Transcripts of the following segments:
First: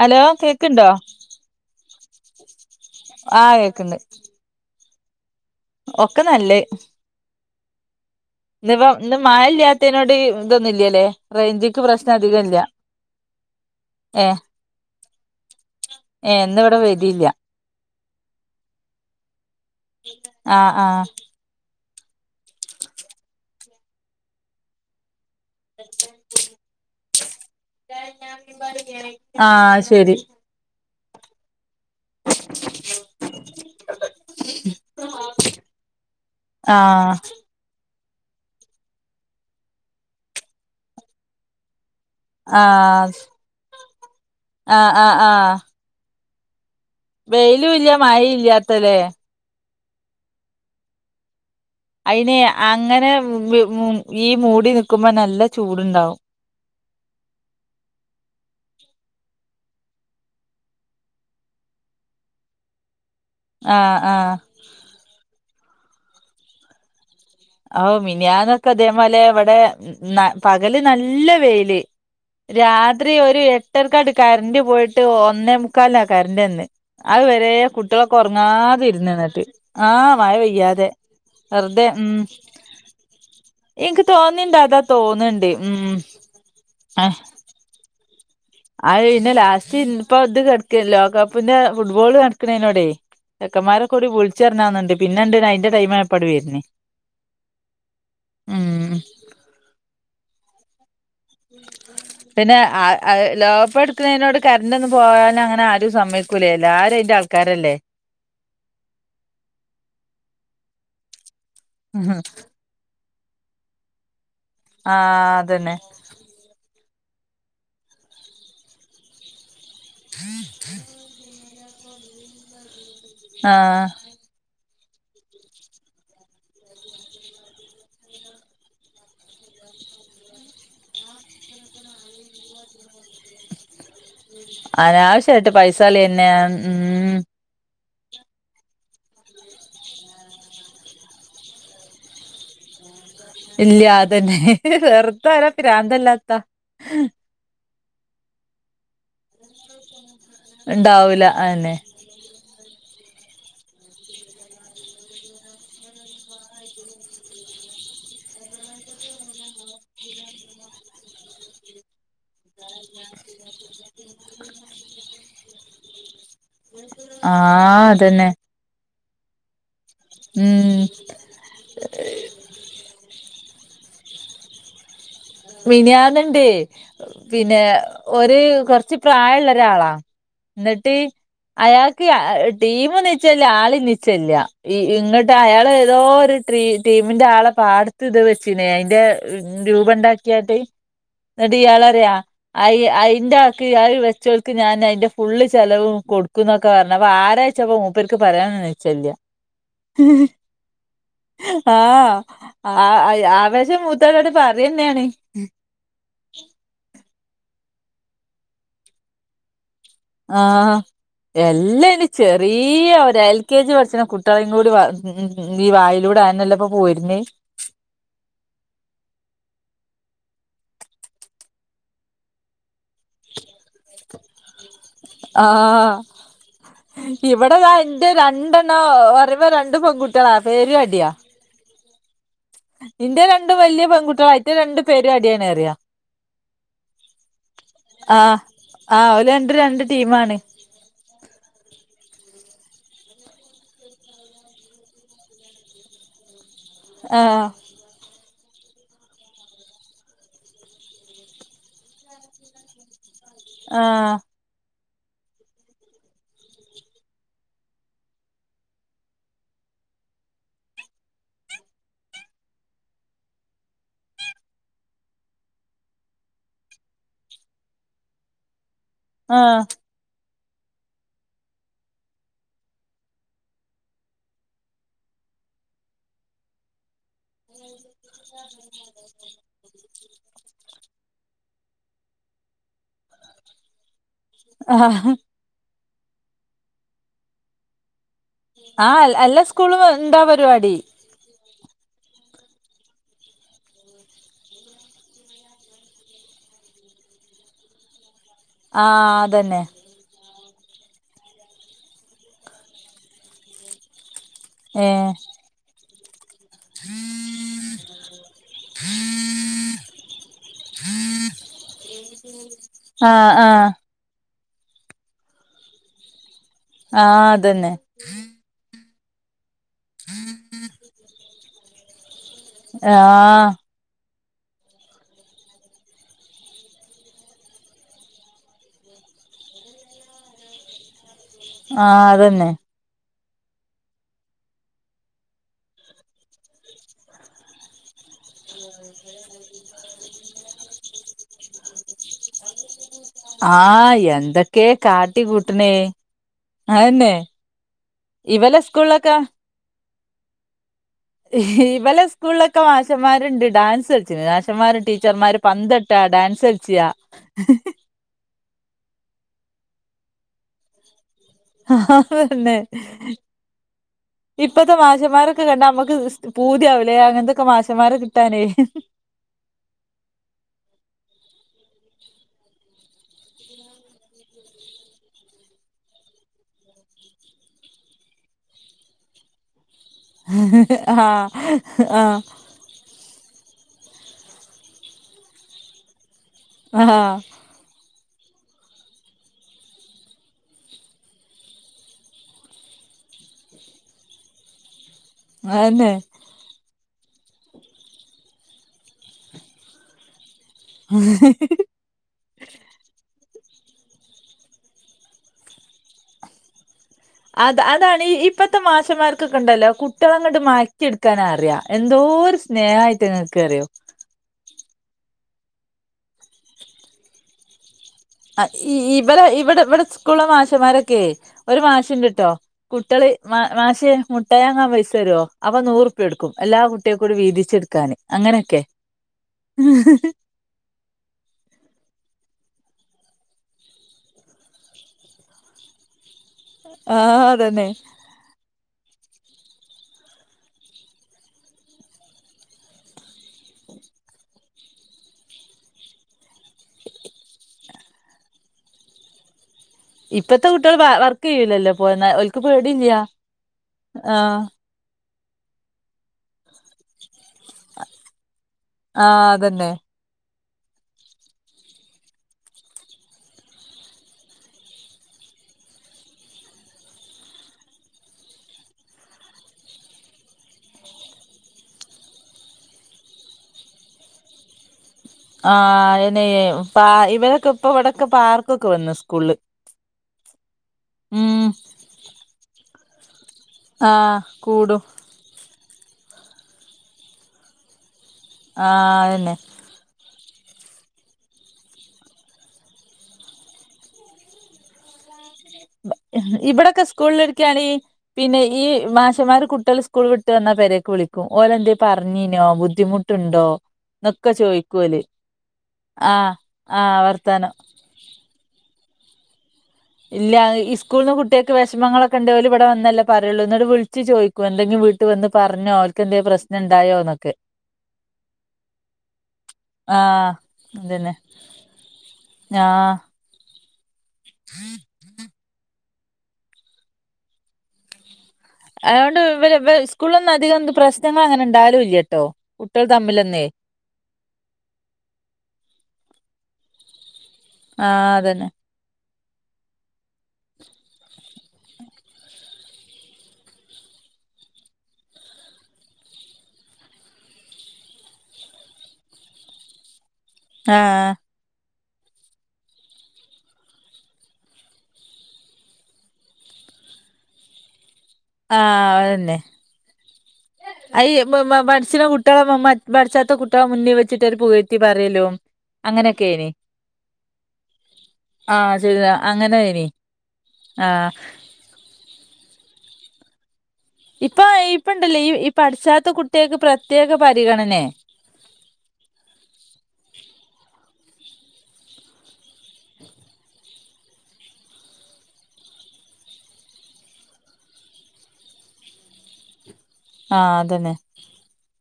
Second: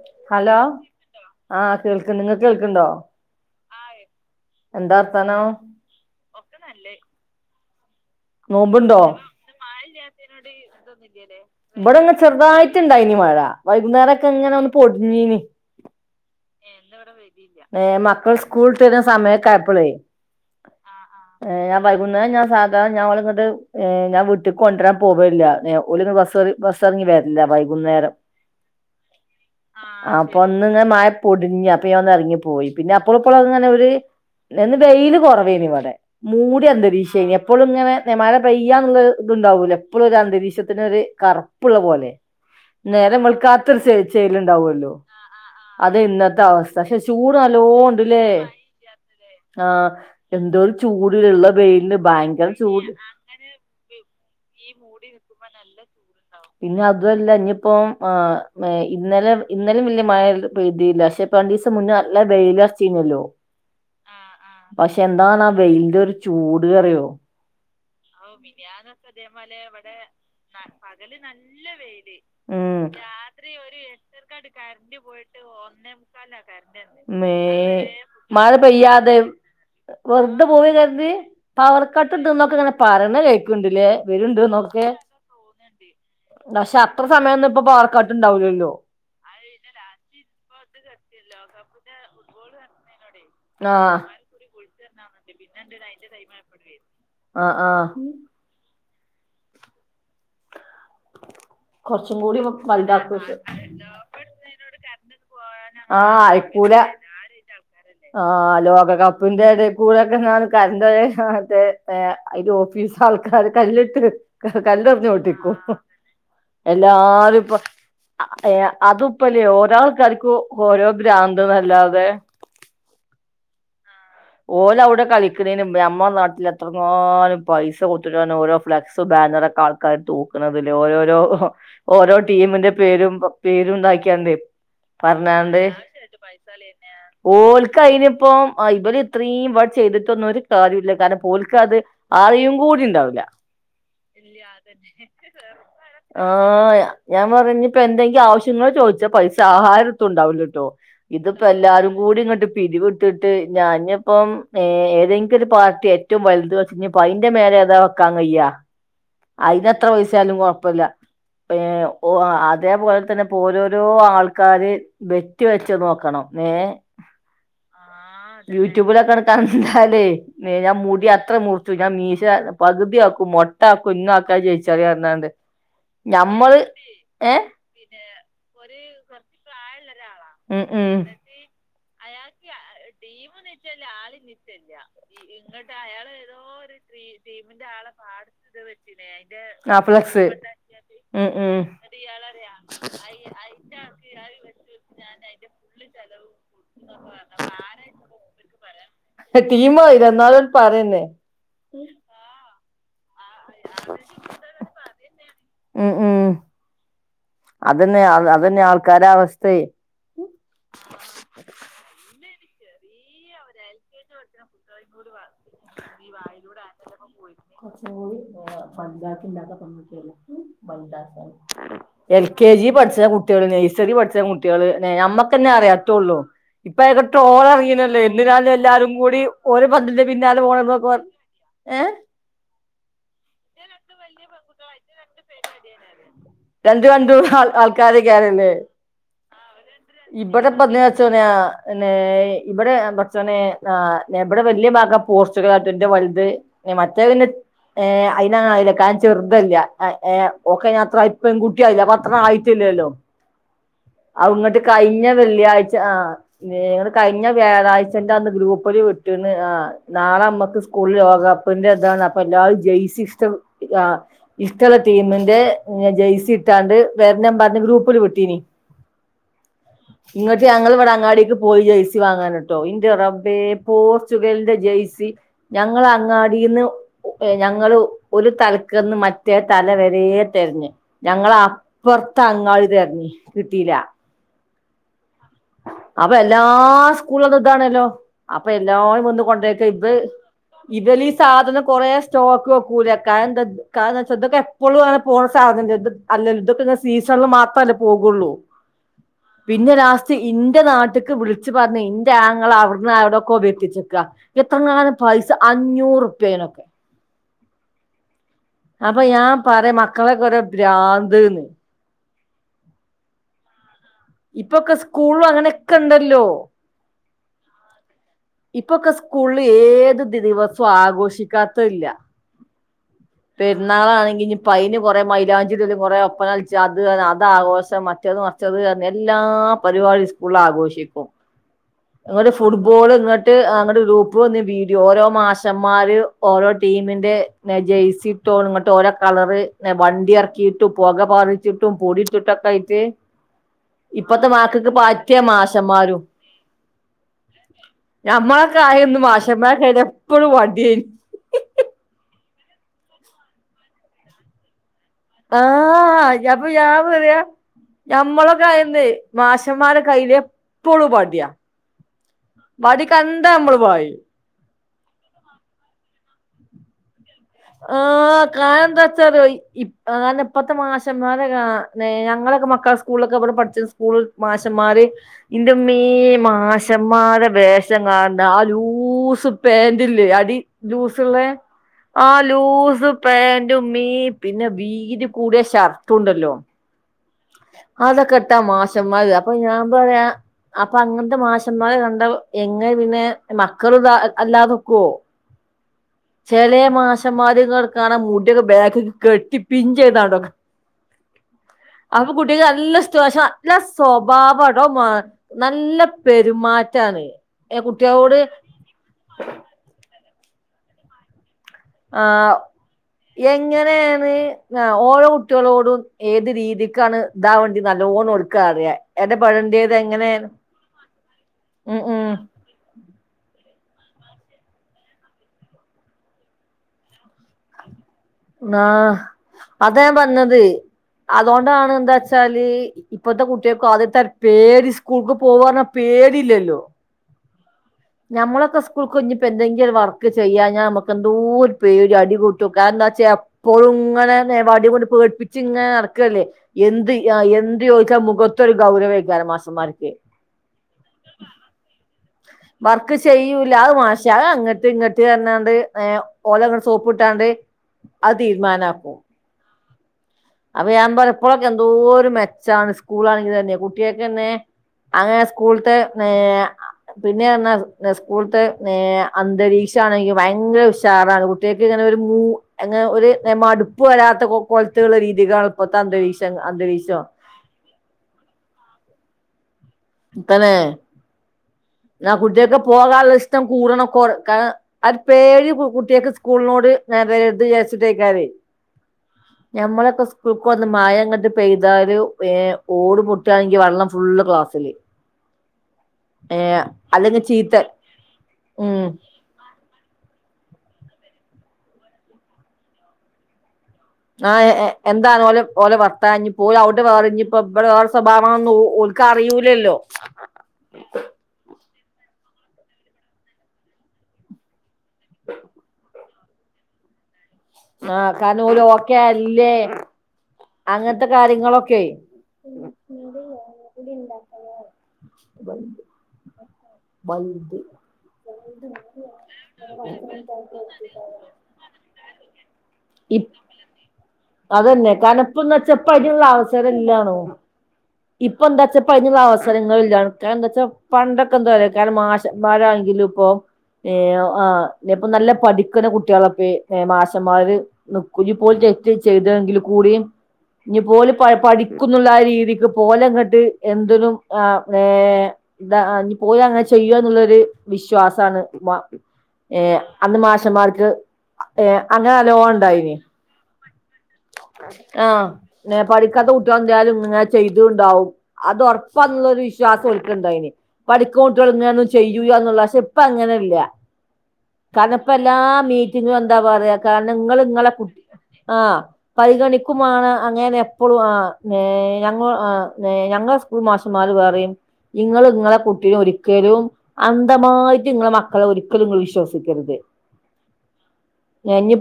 Hello കേക്ക്ണ്ടോ? ആഹ് കേൾക്ക്ണ്ട് ങ്ങക്ക് കേൾക്ക്ണ്ടോ? ആ കേക്ക്ണ്ട് എന്താ വർത്താനം ഒക്കെ നല്ലത് ന്ന് പ്പോ നോമ്പ്ണ്ടോ ന്ന് മഴ ല്യാത്തീനോണ്ട് തൊന്നും ല്ലലേ റെയ്ഞ്ച്ക്ക് പ്രശ്ന ഇബടെന്ന് അധികില്ല ചെറുതായിട്ട്ണ്ടായിനി മഴ ഏ വൈകുന്നേരൊക്കെ ഇങ്ങനെ ഒന്ന് പൊടിഞ്ഞീനി ഏ ന്ന് വടെ പെയ്തീല്ല ക്കൾ സ്കൂൾ വിട്ടെര്ണ സമയക്കായ പ്പളെയ് ആഹ് ആഹ് ഞാ വൈകുന്നേരം ഞാൻ സാധാ ഞ ഓളിങ്ങോട്ട് ഞാൻ വീട്ടിക്ക് കൊണ്ട് വരാൻ പോ ല്ല ഓൽ ഇനി ബസിറ ബസിറങ്ങി വ ആ ശരി ടിഞ്ഞ ഇറങ്ങിപ്പോയി പിന്നെ അപ്പോളുംപ്പോളും ഇങ്ങ ര് ഇന്ന് വെയില് കുറവെനി ഇവിടെ മൂടിയ ആഹ് അന്തരീക്ഷം മഴ പെയ്യ നിന്ന ഇതുണ്ടാവൂല്ല എപ്പോളും അന്തരീക്ഷത്തിന് ഒരു കറുപ്പുള്ള പോലെ ആഹ് നേരം വെളുക്കാത്തൊരു ചേല്ണ്ടാവാേല്ലോ അത് ഇന്ന ത്തവസ് വെയ്ലൂല്ല മഴില്ല്യാതലേ ആ എന്തൊരു ചൂട് ഇള്ള വെയിൽന് അയിനെ അങ്ങനെ ഈ മൂടി നിക്കുമ്പം നല്ല ചൂടുണ്ടാവും പിന്നെ അതുവല്ല ഇനിപ്പോ ഏഹ് ഏഹ് ഇന്നലെ ഇന്നലെ വലിയ മഴ പെയ്തീല പക്ഷേ ഇപ്പൊ രണ്ടീസം മുന്നേ നല്ലോ വെയിലെറിച്ചീനല്ലോ. ആഹ് ആഹ് പക്ഷേ എന്താണാ എന്തൊരു ചൂട് അറിയോ ആവ് മിനിഞ്ഞാന്നൊക്കെ ഇതേപോലെ ഇവടെ ന പകല് നല്ല വെയില്, ഉം രാത്രി ഒരു എട്ടരയ്ക്കാണ്ട് കറണ്ട് പോയിട്ട് ഒന്നേ മുക്കാൽനാ കറണ്ട് വന്ന്, അത് മേ വരെ കുട്ടിയോളൊക്കെ മഴ ഒറങ്ങാതെ ഇരുന്ന് പെയ്യാതെ എന്നിട്ട്, ആ മഴ വെറുതെ പോയി പെയ്യാതെ, വെറുതെ ഉം. പറയണ് കേക്കിണ്ട് ല്ലേ എനിക്ക് തോന്നിണ്ട് അതാ വെരിണ്ട്ന്നൊക്കെ തോന്നുന്നുണ്ട് ഉം തോന്ന്ണ്ട് പക്ഷേ അത്ര സമയൊന്നും ഇപ്പോ പവർകട്ട് അത് പിന്നെ ലാസ്റ്റ് ഇപ്പൊ ഇത് കെടക്ക ലോക കപ്പിന്റെ ഫുട്ബോള് നടക്കണേനോടെ ചെക്കന്മാര് ഒക്കെ ആഹ് കൂടി വിളിച്ച് പറഞ്ഞാ തോന്നിണ്ട്. പിന്നെന്തിനാ അതിൻറെ ടൈം ആയപ്പോ ഇങ്ങട് വെരണ്. ആഹ് ആഹ് ഉം കുറച്ചും കൂടി പിന്നെ വലുതാ [unintelligible] എടുക്കുന്നതിനോട് ലോകകപ്പ് കറന്റ് നടക്കണേനോട് കറണ്ട് ഒന്നും പോകാൻ അങ്ങനെ പോവാൻ ആരും ആഹ് സമ്മതിക്കൂലേ അയക്കൂല, എല്ലാരും അയിന്റെ അതിന്റെ ആൾക്കാരല്ലേ, ആഹ് ലോകകപ്പിന്റെ എടെ കൂടെ എങ്ങാനും കറണ്ട് പോയാ ആ ദേ ഏ ആഹ് അയിന്റെ ഓഫീസ് ആൾക്കാര് കല്ലെട്ത്ത് കല്ലെറ്ഞ്ഞ് ഓടിക്കും അതന്നെ എല്ലാരും ഇപ്പം എ അതുപ്പല്ലേ ഓ ഓരോ ആൾക്കാർക്കും ഓരോ ഭ്രാന്ത് അതെ ആഹ് ഓലൗടെ കളിക്ക്ണേന് നമ്മളെ നാട്ടില് എത്രങ്ങാനും പൈസ കൊട്ത്ത്ട്ടാണ് ഓരോ ഫ്ലക്സും ബാനറക്കെ ആൾക്കാർ തൂക്ക്ണത് ലെ. ഓരൊരോ ഓരോ ടീമിന്റെ പേരും പേരും ണ്ടാക്ക്യാണ്ടെ. അനാവ്ശ്യായിട്ട് പൈസളന്നേ ഉം ക്കയ്നിപ്പോം ആഹ് ഇവര ത്രീം വട് ചെയ്തിട്ടൊന്നും ഒരു കാര്യൂല്ല കാരണം ഓൽക്കത് അറിയും കൂടിണ്ടാവൂല്ല്യ ഇല്ല അതന്നെ ഇല്ല്യ അതന്നെ വെറുതെ ആരാ പ്രാന്തല്ലാത്ത ആഹ് ഞാൻ പറനി ഇപ്പ എന്തെങ്കിലും ആവശ്യങ്ങളോ ചോയ്ച്ചാ പൈസ ത്താഹാറുൻ ത്തുണ്ടാവൂലട്ടോ ഉണ്ടാവൂല ഇതിപ്പോ അതന്നെ എല്ലാരും കൂടി ഇങ്ങട്ട് പിരിവ്ട്ട് വിട്ട് ഞാനും ഇപ്പം ഏ ഏതെങ്കി ഒരു പാർട്ടി എറ്റോം വൽത് വെ ഞ്പ്പോ അയ്ന്റെ മേലെ ഏതാ വെക്കാൻ കയ്യ. അയ്നെത്ര പൈസാലും കൊഴപ്പല്ല ഏഹ് ഓ അതേപോലെ തന്നെ പ്പോ ഓരോരോ ആൾക്കാര് ബെറ്റ് വെച്ചത് നോക്കണം ഏ ആഹ് അതന്നെ കറക്കാറോ ട്ടാലേ ഞാൻ ഉം മുടി അത്ര മുർച്ചും ഞാൻ മീശ പകുതി ആ ക്കും മൊട്ടാ കും ന്നാൾക്കാർ ജെയ്ച്ചാല് പർഞാണ്ട്. മിനിയാന്ന്ണ്ട് പിന്നെ ഒരു കൊർച്ച് പ്രായള്ള രാളാ ഉം എന്നിട്ട് ഉം അയാക്ക് ആ ലീവ് നീ ച്ചല്ല ആളിനിച്ചല്ല ഈ ഇങ്ങട്ട് അയാൾ ഏതോ ഒരു ട്രീ ടീമിന്റെ ആളെ പാട്ത്ത് ഇത് വെച്ചീനെ അയ്ന്റെ ആ രൂപ ണ്ടാക് [unintelligible] ഫ്ലക്സ് ഉം എന്നിട്ട് ഉം ഇയാളറിയ അയ് അയ്ന്റെ ആക്ക് അയ് വെച്ചോൽക്ക് ഞാൻ അയ്ന്റെ ഫുള് ചെലവും കൊടുക്കുന്നൊക്കെ പർഞ്ഞു അപ്പൊ ആരായ്ച്ചപ്പോ മൂപ്പർക്ക് പറ ആഹ് ച്ചല്ല്യ ടീമായിലെ എന്നാലും പറയന്നെ ആഹ് ആഹ് ആഹ് അയ് ആവേശം മൂത്താണ്ടങ്ങട്ട് പറന്നെണ് ഉം ഉം അതെന്നെ അതെന്നെ ആൾക്കാരെ അവസ്തെയ്. ആഹ് എല്ലാര ചെറിയ ഒര എൽ കെ ജി പഠിച്ച്ണ കുട്ട്യേളേം കൂടി വ ഉം [unintelligible] എൽ കെ ജി പട് റിയ കുട്ട്യെള് നഴ്സറി പഠിച്ച മൂ കുട്ട്യെള് നേ നമ്മക്കന്നെ ആഹ് അറിയാത്തൊള്ളൂ. ഇപ്പെതോ ഇവിടെതാ ട്രോളറങ്ങിനല്ലോ ഇന്റെ ഇന്ന് രാവിലെ എല്ലാരുക്കൂടി ഒരു [unintelligible] ട്ടിയളാ പെരും അടിയാ ഏഹ് ഇന്റെ രണ്ട് വല്ല്യാ പെൺകുട്ട്യളാ അയിറ്റെ രണ്ടും പെരും അടിയാണ് അറിയാ രണ്ടും രണ്ടും ആൾ ആഹ് ആൾക്കാരെക്കാരല്ലെ ആഹ് ഓല് രണ്ടും രണ്ട് ടീമാണ് ഇബടെപ്പന്ന് [unintelligible] ഏ ഇബടെ ആ പടച്ചോനെ ആഹ് ഇബടെ വല്ല്യ ഭാഗ പോർച്ചുഗലാട്ടൊ ഇന്റെ വല്ത് ഇഞ്ഞ് മറ്റേതിന് ആഹ് ഏഹ് ആയിനാ അയിനേക്കാലും ചെറുതല്ല്യ ആഹ് ഏയ് ഓക്കയിനാത്രായി പെങ്കുട്ടിയായില്ലേ അപ്പത്രായിട്ടില്ലല്ലോ ആഹ് കഴിഞ്ഞ വെള്ളിയാഴ്ച ആഹ് ഇമ്മേ ഇങ്ങള് കഴിഞ്ഞ വ്യാഴാഴ്ചന്റെ അന്ന് ഗ്രൂപ്പില് വിട്ടിണ് ആഹ് നാളെ നമ്മക്ക് സ്കൂള്ല് ലോകകപ്പിന്റെ ഇതാണ് അപ്പല്ലാരും ജെയസി ഇഷ്ട ആ ഇഷ്ടള്ള ടീമിന്റെ ഏഹ് ജെയ്സി ഇട്ടാണ്ട് വെര്ണം പറഞ്ഞ് ഗ്രൂപ്പില് വിട്ടീനി ആഹ് പക്ഷെ ഞങ്ങളിവിടെ അങ്ങാടേക്ക് പോയി ജേഴയ്സി വാങ്ങാനേട്ടോ, ഇന്റെ റബ്ബേ പോർച്ചുഗലിന്റെ ജേഴയ്സി ഞങ്ങള് അങ്ങാടിന്ന് ഞങ്ങള് ഒരു തലക്കന്ന് മറ്റേ തലവ വ റേ തെരഞ്ഞ് ഞങ്ങള് അപ്പുറത്തെ അങ്ങാടി തെരഞ്ഞി കിട്ടീല ആഹ് അപ്പൊ എല്ലാ സ്കൂളുകളിലും ഇതാണെല്ലോ അപ്പൊ എല്ലാരും ആഹ് വന്ന് എല്ലാ കൊണ്ടോയി സ്കൂളും ഇണ്ടാ പരിപാടി ഇവലി സാധാനം കുറെ സ്റ്റോക്ക് വെക്കൂല കാരഎന്താ കാരണവെച്ചാ ഇതൊക്കെ എപ്പോളും അങ്ങനെ പോണ സാധനണ്ട് ഇത്‌ അല്ല ഇതൊക്കെ ഇങ്ങനെ സീസണില് മാത്രല്ലേ പോകുള്ളൂ ആഹ് അതന്നെ പിന്നെ ലാസ്റ്റ് ഇന്റെ നാട്ടക്ക് വിളിച്ച്ച് പറഞ്ഞ് ഇന്റെ ആങ്ങള അവിടുന്ന് അവിടൊക്കെ എത്തിച്ചേക്ക എത്ര ങ്ങാനം ഏഹ് പൈസ അഞ്ഞൂറു പേന [inaudible] അപ്പൊ ഞാൻ പറ മക്കളൊക്കെ ഒരെ ബ്രാന്ത്‌ന്ന് ആഹ് ആഹ് ഇപ്പൊക്കെ സ്കൂളും അങ്ങനെക്കെണ്ടല്ലോ ആഹ് അതന്നെ കൂൾ ങ്ങള് ഏത് ദി ദിവസവും ആഘോഷിക്കാ ഇപ്പോ ഇല്ല ആഹ് പെരുന്നാളാണെങ്കി ഇനി ഇപ്പ അന് കുറെ മൈലാഞ്ചീ കുറ ഒപ്പനംളിച്ച അത് അത ആഘോഷം മറ്റത് മറച്ചത് അത് എല്ലാ പരിപാടിയും സ്കൂളിൽ ആഘോഷിക്കും ആഹ് അങ്ങോട്ട് അതന്നെ ഫുട്ബോള് ഇങ്ങട്ട് ട്ട് അങ്ങ ഗ്രൂപ്പ് വന്ന് വീ ഓരോ മാഷന്മാര് ഓരോ ടീമിന്റെ ജേഴ്സിട്ടോ ഇങ്ങോട്ട് ഓരോ കളറ് വണ്ടി ഇറക്കിയിട്ടും പുക പറിച്ചിട്ടും പൊടിട്ടിട്ടുംൊക്കെ ആയിട്ട് ആഹ് ഇപ്പത്തെ എന്തൊക്കെ മാക്കക്ക് പറ്റിയ കാട്ടിക്കൂട്ടണേ മാഷന്മാരും അതന്നെ ഞമ്മളൊക്ക ഇവലെ ആയിരുന്നു സ്കൂളിലൊക്കെ മാഷന്മാരുട ഇടയിൽ കു വർടൻ ഇവലെ സ്കൂളിലൊക്കെ മാഷന്മാരുണ്ട് ഡാൻസ് കളിച്ചന് മാഷന്മാരുണ്ട് ആഹ അപ്പൊ ഞാൻ പററയാ ഞമ്മളൊക്കെ ആയന്ന് മാ മാരെ കയ്യിലെ പൊടു പാടിയ ആഹന്നെ നമ്മള് പായും ഇപ്പഴത്തെ മാശന്മാരൊക്കെ കണ്ടാൽ നമുക്ക് പൂതിയാവില്ലേ അങ്ങനെ ആ ക എന്താ വച്ചാാല ഇ ക ഇപ്പത്തെ മാസംമാരെ ഞങ്ങളൊക്കെ മക്കള സ്കൂളൊക്കെ പഠിച്ച സ്കൂള മാശന്മാര് ഇന്റെ മീ മാശന്മാരെ വേഷം കാണണ്ട ആ ലൂ പേൻ ആ ആ ലൂസ് പെൻറ് ഉമ്മീ പിന്നെ വീതി കൂടിയ ഷർട്ട് ഉണ്ടല്ലോ ആ അതൊക്കെ ഇട്ടാ മാശന്മാര് അപ്പൊ ഞാൻ പറയാ അപ്പൊ അങ്ങനത്തെ മാശന്മാര് കണ്ട എങ്ങനെ പിന്നെ മക്കൾ ഇതാ അല്ലാതൊക്കുവോ അതന്നെ ചള മാസ പച്ചമാങ്ങ കാണാൻ മൂട്ടിയൊക്കൊഗ കെട്ടി പിഞ്ച ചെയ്താണ്ടൊെ അപ്പോ കുട്ടികൾക്ക് നല്ല സ്‌ട്രെസ്സാ നല്ല സ്വഭാവടോ നല്ല പെരുമാറ്റം അത അതാണ് ഇപ്പത്തെ മാശന്മാർക്ക്ൊ കണ്ടല്ലോട്ട കുട്ടിയോളെ അങ്ങോട്ട് മാറ്റിയെടുക്കാൻ അറിയാം എന്തോ ആഹ് ഒരു സ്നേഹയിട്ട് ങ്ങക്ക് അറിയോ ആ ഓരോ കുട്ടികളോടും ഏത് രീതിക്കാണ് ഇതാ വേണ്ടത് ആ ഇവിടെ ഇവിടെ ഇവിടെ എങ്ങനെ സ്കൂള മാഷന്മാരൊക്കെയ ഒരു ഉം മാഷുണ്ട് ഉം കേട്ടോ കുട്ടികളി മാ മാഷേ മുട്ടയങ്ങാൻ പൈസ വരുമോ അവ നൂറുപ്യ എടുക്കും എല്ലാ കുട്ടിയ കൂടി വീതിച്ചെടുക്കാാന് ആാ അത ൻ പറഞ്ഞത് അതുകൊണ്ടാണ് എന്താ വച്ചാല് ഇപ്പഴത്തെ കുട്ടികൾക്ക ആദ്യത്തെ പേടി സ്കൂൾക്ക് പോക പേടി ആഹ ന്നെ നമ്മളൊക്കെ സ് കുഞ്ഞിപ്പോൊ എന്തെങ്കിലും വർക്ക് ചെയ്യാാ നമുക്ക് എന്തൂ പ ഒരു അടി കൂട്ടുംക്ക എന്താ വച്ചാ പൊറങ്ങൻ വടി കൊണ്ട് പേടിപ്പിച്ച് ഇങ്ങനെ നടക്കുവല്ലേ എന്ത് എന്ത് ചോദിച്ചാലും മുഖത്തൊരു ഗൗരവം ആയിരിക്കും മാഷന്മാർക്ക് ഇപ്പത്തെ കുട്ടികൾ വർക്ക് ചെയ്യൂലല്ലോ [unintelligible] വർക്ക് ചെയ്യൂല്ലാ അഹ് മാഷേ അഹ് ആഹ് അങ്ങട്ട് ഇങ്ങട്ട് [unintelligible] ണ്ട് ഒലെ സോപ്പ് ഇട്ടാണ്ട് അത് കി ആ അതെന്നെ അപ്പ ഞാൻ പലപ്പോഴൊക്കെ എന്തോര് മെച്ചാണ് സ്കൂളാണെങ്കി തന്നെ കുട്ട്യാക്കന്നെ അങ്ങനെ സ്കൂൾത്തെ പിന്നെർന്നാ സ്കൂൾത്തെ അന്തരീക്ഷണെങ്കി ഭയങ്കര ഉഷാറാണ് കുട്ട്യാക്ക് ഇങ്ങനെ ഒരു മൂ അങ്ങനെ ഒര് മടുപ്പ് വരാത്ത കൊലത്തിലുള്ള രീതി ആ അയ്നെ പാ ഇവിടെക്കെ ഇപ്പ ഇവിടെക്കെ പാർക്കൊക്കെ വന്ന് കുള്ള് തനെ ന്നാ കുട്ട്യാക്ക് പോകാ ഇഷ്ടം കൂടണംക്കറ ആഹ് കൂടും ക പേടി കുട്ടികൾക്ക് സ്കൂളിനോട് [unintelligible] ച്ചിട്ടെ ആഹ് അതന്നെ നമ്മളക്കെ കുക്കന്ന് മഴ അങ്ങിട്ട് പെയ്താല് ഏ ഓട് പൊട്ടാണെങ്കിൽ വെള്ളം ഫുള്ള് ക്ലാസ്സില് ഏ ഇവിടെക്കെ സ്കൂളിൽ അല്ലെങ്കിൽ ചീത്തൻ എടുക്കുകയാണെങ്ക പിന്നെ ഈ ഉം മാഷന്മാർ കുട്ടികൾ സ്കൂൾ വന്ന പേരെക്ക് വിളിക്കും ഓര് എന്ത പറഞ്ഞീനോ ബുദ്ധിമുട്ടുണ്ടോ എന്നൊക്കെ ആ ചോദിക്കോല് എന്താണ ഓല ഓലെ വർത്താഞ്ഞി ആഹ് പോല ഔടെ ആഹ് വേറ ഞ്ഞപ്പ വർത്താനം ഇടെ വേറെ സ്വഭാവ അറിയൂലല്ലോ ഇല്ല ഇസ്കൂൾൽ ന്ന് കുട്ടിയക്ക് വേശ് വിഷമങ്ങളൊക്കെ ഉണ്ട പോല ഇടെന്നേ പറയുള്ളൂ എന്നോട് വിളിച്ച് ചോദിക്കും എന്തെങ്കിലും വീട്ടി വന്ന് പറഞ്ഞോ അവർ എന്തങ്കിലും പ്രശ്നം ഉണ്ടായോ ന്നൊക്കെ ആ കനൂല ഓക്കെ അല്ലേ ആഹ് അങ്ങനത്തെ അതന്നെ കാര്യങ്ങളൊക്കെയ ആഹ് [unintelligible] മന്തി അതുകൊണ്ട് ഇവലെ ഇവ സ്കൂളിൽന്നും അധികം പ്രശ്നങ്ങൾ അങ്ങനെ ഉണ്ടാലും ഇല്ല കേട്ടോ അതന്നെ കനപ്പന്ന് വെച്ചപ്പ ള്ള അവസരംല്ലാണോ ആഹ് ഇപ്പൊ അതന്നെ എന്താ വച്ചാ [unintelligible] അവസരങ്ങളില്ലാണ് ക എന്താ വച്ചാ പണ്ടൊക്കെ എന്താ അ കാരണം മാഷ് മാരാണെങ്കിലും ഇപ്പൊ ആ ഇയിപ്പ നല്ല പഠിക്കുന്ന കുട്ടികളപ്പെ മാഷന്മാര് നിക്കും പോലറ്റ് ചെയ്തെങ്കിൽ കൂട ഇനി ആഹ് പോലും പ പഠി ക്കുന്നുള്ള ആ രീതിക്ക് ഒലെ ങ്ങട്ട് എന്തിനും [unintelligible] ഓൻ അങ്ങനെ ചെയ്യോ ന്നുളളരു വിശ്വ വാ സാറേ പോവാം ആഹ് അതന്നെ എ അന്ന് മാഷ് മമാർക്ക് ഈ പഠിച്ച്ണ അനുഭവം കുട്ടികളെ ഉണ്ടായിന് പഠിച്ചാത്ത കുട്ടികളെ മുന്നിൽ വെച്ചിട്ട് ഒരു പുകഴ്ത്തി ആ പറയലും നേപ്പാളിൽ അങ്ങനെയൊക്കെനി കണ്ടുമുട്ടുകഎന്ന് വെച്ചാല് ഇതുണ്ടാവും അത് ആഹ് ശരി ഒറപ്പന്ന ഒരു അങ്ങനെനി വിശ്വാസഓൽക്ണ്ടായിന് ആഹ് പഠിക്കോട്ട്യാള് ങ്നെ ചെയ്യുലാ ന്നുള്ളസ് ഇപ്പ അങ്ങനെല്യ ഇപ്പൊ കാരണം ഇപ്പ ഇണ്ടല്ലേ ഈ എല്ലാ ഈ പഠിച്ചാത്ത മീറ്റിങ്ങും എന്താ കുട്ടികൾക്ക് പറയാ കാരണം പ്രത്യേക നിങ്ങള് ഇങ്ങളെ പരിഗണനേ കുട് ആ പരിഗണിക്കുമാണ് അങ്ങനെ [unintelligible] ഏ ഞങ്ങൾ ആ ന്നേ ഞങ്ങള് സ്കൂൾ മാഷ് ഉമ്മാര് പറയും ഇങ്ങൾ നിങ്ങളെ കുട്ടികളെ ഒരിക്കലും അന്ധമായിട്ട് നിങ്ങളെ മക്കളെ ഒരിക്കലും നിങ്ങൾ വിശ്വസിക്കരുത് ആഹ് അതെന്നെ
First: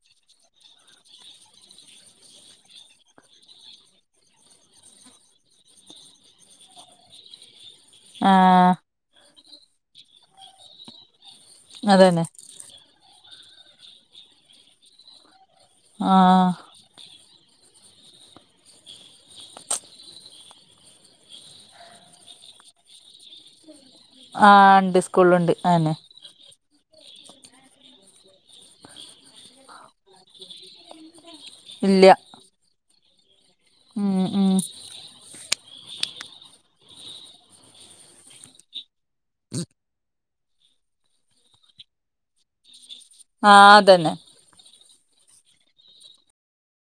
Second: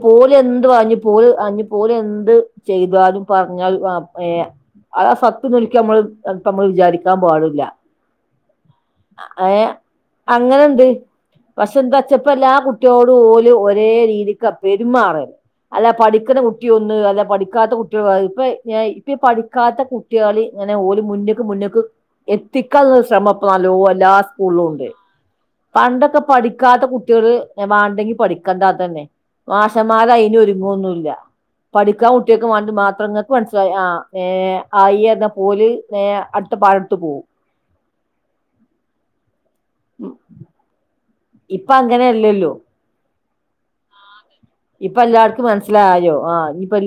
പോലെന്ത് വാഞ് പോല് അ ഞ് പോലെന്ത് ചെയ്താലും പറഞ്ഞാലു അ ഏയ ആ സത്ത്ന്ന്ൾക്കി മ്മൾ എത്ത മ്മൾ വിചാരിക്കാൻ പാടില്ല ആഹ് ഏ അങ്ങനുണ്ട് അതന്നെ പക്ഷെന്തച്ചപ്പല്ലാ കുട്ടിയോ പൊ ഓലും ഒരേ രീതിക്കാ പെരുമാറല് അല്ലാ പഠിക്കുന്ന ആഹ് കുട്ടിയുണ്ട് അല്ല പഠി കാത്ത കുട്ട്യള് അഹ് പ്പെ ഞയിപ്പി പഠി കാത്ത കുട്ടികളിങ്ങനെ ഓല് മുന്ന്ക്ക് മുന്ന്ക്ക് എത്തിക്കാൻള്ള ഒരുശ്രമം പ്പം നല്ലോ അ ലാ ആഹ് സ്കൂളുണ്ട് ഉണ്ട് സ്കൂളിലുണ്ട് അതന്നെ പണ്ടൊക്കെ പഠിക്കാത്ത കുട് ട്ട്യള് എ വാണ്ടെങ്കി പഠിക്കണ്ട അതന്നെ വാശന്മാര് അയിന് ഒരുങ്ങൊന്നുല്ല പഠിക്കാൻ ഇല്ല കുട്ടേക് മാണ്ട് മാ [unintelligible] പ ൻസിലായി ആ ഉം ഏ ഉം ആയെദം പോല് നേഹ അടുത്ത പാഴത്ത് പോവും [unintelligible] ഇപ്പൊ അങ്ങനെല്ലല്ലോ ആഅതെന്നെ ഇപ്പൊ എല്ലാർക്കും മനസ്സിലായോ ആ ഇപ്പാ